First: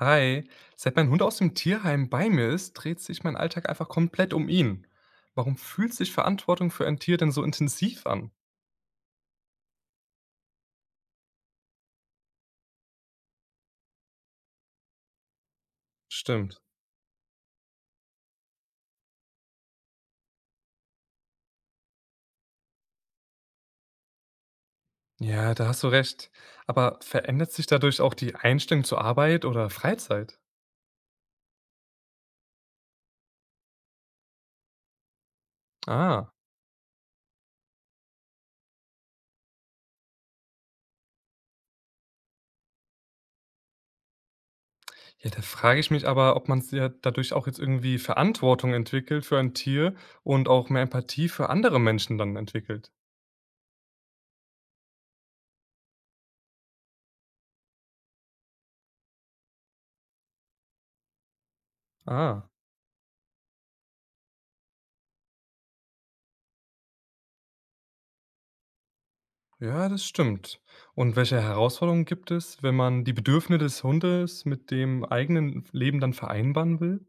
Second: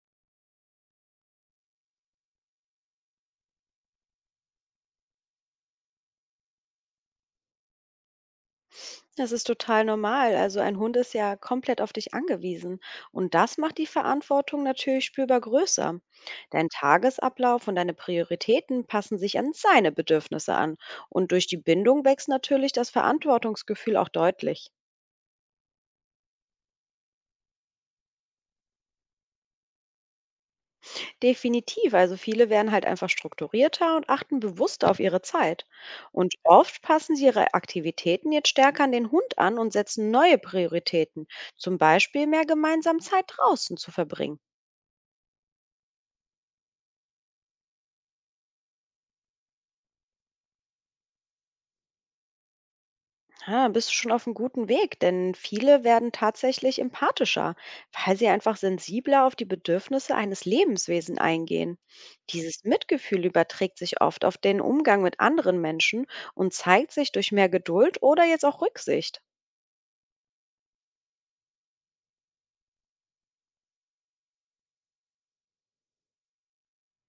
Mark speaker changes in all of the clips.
Speaker 1: Hi, seit mein Hund aus dem Tierheim bei mir ist, dreht sich mein Alltag einfach komplett um ihn. Warum fühlt sich Verantwortung für ein Tier denn so intensiv an?
Speaker 2: Das ist total normal. Also ein Hund ist ja komplett auf dich angewiesen. Und das macht die Verantwortung natürlich spürbar größer.
Speaker 1: Stimmt.
Speaker 2: Dein Tagesablauf und deine Prioritäten passen sich an seine Bedürfnisse an. Und durch die Bindung wächst natürlich das Verantwortungsgefühl auch deutlich.
Speaker 1: Ja, da hast du recht. Aber verändert sich dadurch auch die Einstellung zur Arbeit oder Freizeit?
Speaker 2: Definitiv. Also viele werden halt einfach strukturierter und achten bewusster auf ihre Zeit.
Speaker 1: Ah,
Speaker 2: Und oft passen sie ihre Aktivitäten jetzt stärker an den Hund an und setzen neue Prioritäten. Zum Beispiel mehr gemeinsam Zeit draußen zu verbringen.
Speaker 1: ja, da frage ich mich aber, ob man ja dadurch auch jetzt irgendwie Verantwortung entwickelt für ein Tier und auch mehr Empathie für andere Menschen dann entwickelt.
Speaker 2: Ah, bist du schon auf einem guten Weg, denn viele werden tatsächlich empathischer, weil sie einfach sensibler auf die Bedürfnisse eines Lebenswesen eingehen.
Speaker 1: Ah.
Speaker 2: Dieses Mitgefühl überträgt sich oft auf den Umgang mit anderen Menschen und zeigt sich durch mehr Geduld oder jetzt auch Rücksicht.
Speaker 1: Ja, das stimmt. Und welche Herausforderungen gibt es, wenn man die Bedürfnisse des Hundes mit dem eigenen Leben dann vereinbaren will?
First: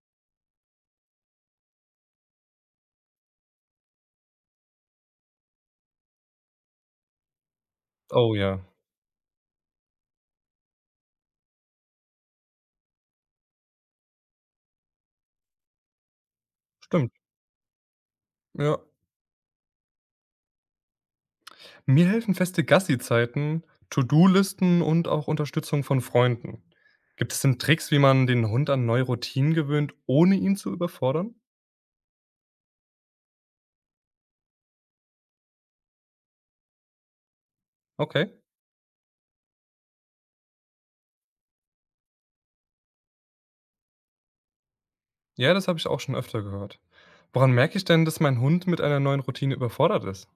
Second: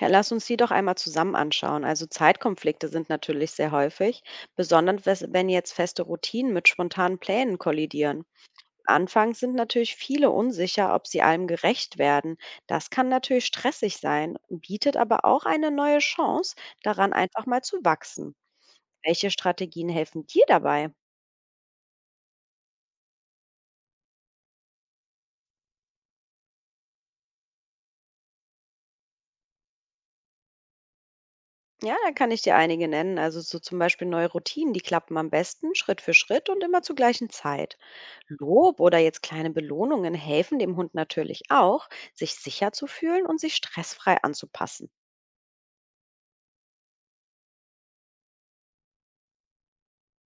Speaker 2: Ja, lass uns die doch einmal zusammen anschauen. Also Zeitkonflikte sind natürlich sehr häufig, besonders wenn jetzt feste Routinen mit spontanen Plänen kollidieren.
Speaker 1: Oh ja,
Speaker 2: Anfangs sind natürlich viele unsicher, ob sie allem gerecht werden. Das kann natürlich stressig sein, bietet aber auch eine neue Chance, daran
Speaker 1: stimmt,
Speaker 2: einfach mal zu wachsen.
Speaker 1: ja.
Speaker 2: Welche Strategien helfen dir dabei?
Speaker 1: Mir helfen feste Gassi-Zeiten, To-do-Listen und auch Unterstützung von Freunden. Gibt es denn Tricks, wie man den Hund an neue Routinen gewöhnt, ohne ihn zu überfordern?
Speaker 2: Ja, da kann ich dir einige nennen. Also so zum Beispiel neue Routinen, die klappen am besten Schritt für Schritt und immer zur gleichen Zeit.
Speaker 1: Okay.
Speaker 2: Lob oder jetzt kleine Belohnungen helfen dem Hund natürlich auch, sich sicher zu fühlen und sich stressfrei anzupassen.
Speaker 1: Ja, das habe ich auch schon öfter gehört. Woran merke ich denn, dass mein Hund mit einer neuen Routine überfordert ist?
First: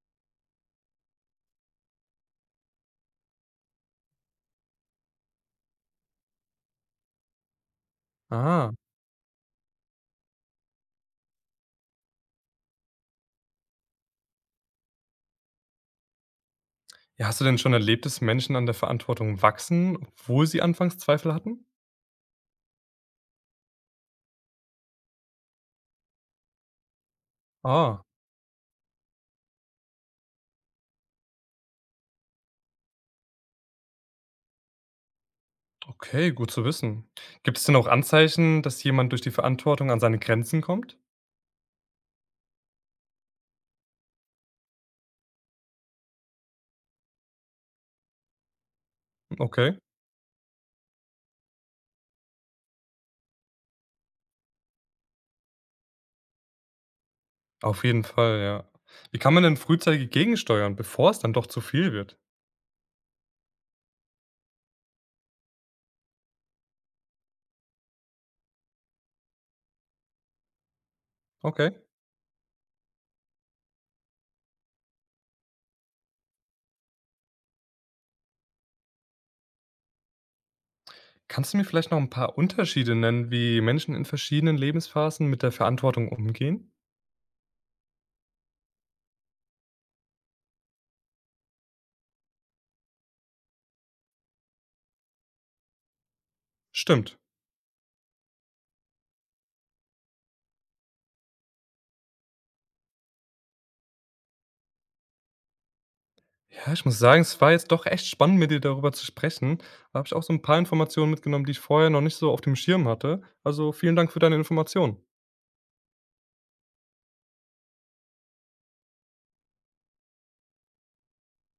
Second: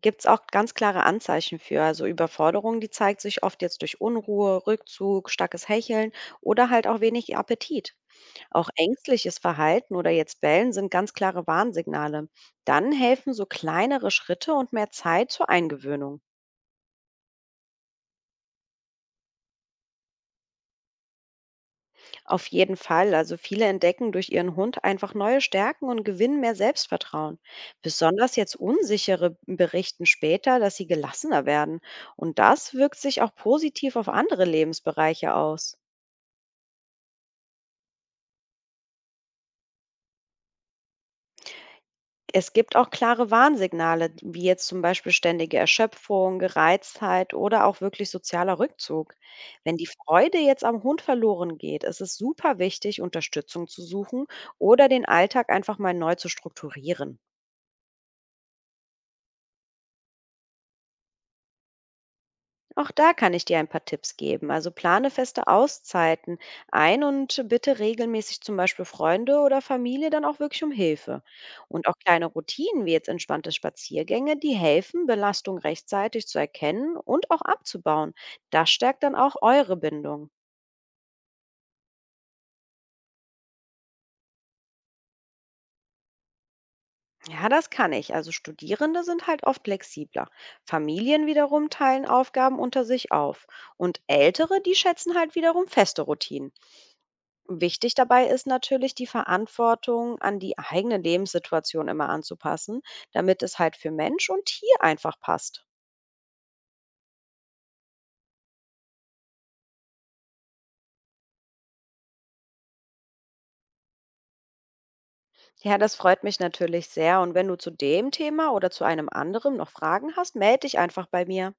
Speaker 2: Gibt es auch ganz klare Anzeichen für. Also Überforderung, die zeigt sich oft jetzt durch Unruhe, Rückzug, starkes Hecheln oder halt auch wenig Appetit. Auch
Speaker 1: Ah.
Speaker 2: ängstliches Verhalten oder jetzt Bellen sind ganz klare Warnsignale. Dann helfen so kleinere Schritte und mehr Zeit zur Eingewöhnung.
Speaker 1: Ja, hast du denn schon erlebt, dass Menschen an der Verantwortung wachsen, obwohl sie anfangs Zweifel hatten?
Speaker 2: Auf jeden Fall, also viele entdecken durch ihren Hund einfach neue Stärken und gewinnen mehr Selbstvertrauen.
Speaker 1: Ah,
Speaker 2: Besonders jetzt unsichere berichten später, dass sie gelassener werden. Und das wirkt sich auch positiv auf andere Lebensbereiche aus.
Speaker 1: okay, gut zu wissen. Gibt es denn auch Anzeichen, dass jemand durch die Verantwortung an seine Grenzen kommt?
Speaker 2: Es gibt auch klare Warnsignale, wie jetzt zum Beispiel ständige Erschöpfung, Gereiztheit oder auch wirklich sozialer Rückzug. Wenn
Speaker 1: Okay,
Speaker 2: die Freude jetzt am Hund verloren geht, ist es super wichtig, Unterstützung zu suchen oder den Alltag einfach mal neu zu strukturieren.
Speaker 1: auf jeden Fall, ja. Wie kann man denn frühzeitig gegensteuern, bevor es dann doch zu viel wird?
Speaker 2: Auch da kann ich dir ein paar Tipps geben. Also plane feste Auszeiten ein und bitte regelmäßig zum Beispiel Freunde oder Familie dann auch wirklich um Hilfe.
Speaker 1: Okay.
Speaker 2: Und auch kleine Routinen wie jetzt entspannte Spaziergänge, die helfen, Belastung rechtzeitig zu erkennen und auch abzubauen. Das stärkt dann auch eure Bindung.
Speaker 1: Kannst du mir vielleicht noch ein paar Unterschiede nennen, wie Menschen in verschiedenen Lebensphasen mit der Verantwortung umgehen?
Speaker 2: Ja, das kann ich. Also Studierende sind halt oft flexibler. Familien wiederum teilen Aufgaben unter sich auf. Und Ältere, die schätzen halt wiederum feste Routinen.
Speaker 1: Stimmt.
Speaker 2: Wichtig dabei ist natürlich, die Verantwortung an die eigene Lebenssituation immer anzupassen, damit es halt für Mensch und Tier einfach passt.
Speaker 1: Ja, ich muss sagen, es war jetzt doch echt spannend, mit dir darüber zu sprechen. Da habe ich auch so ein paar Informationen mitgenommen, die ich vorher noch nicht so auf dem Schirm hatte. Also, vielen Dank für deine Informationen.
Speaker 2: Ja, das freut mich natürlich sehr. Und wenn du zu dem Thema oder zu einem anderen noch Fragen hast, melde dich einfach bei mir.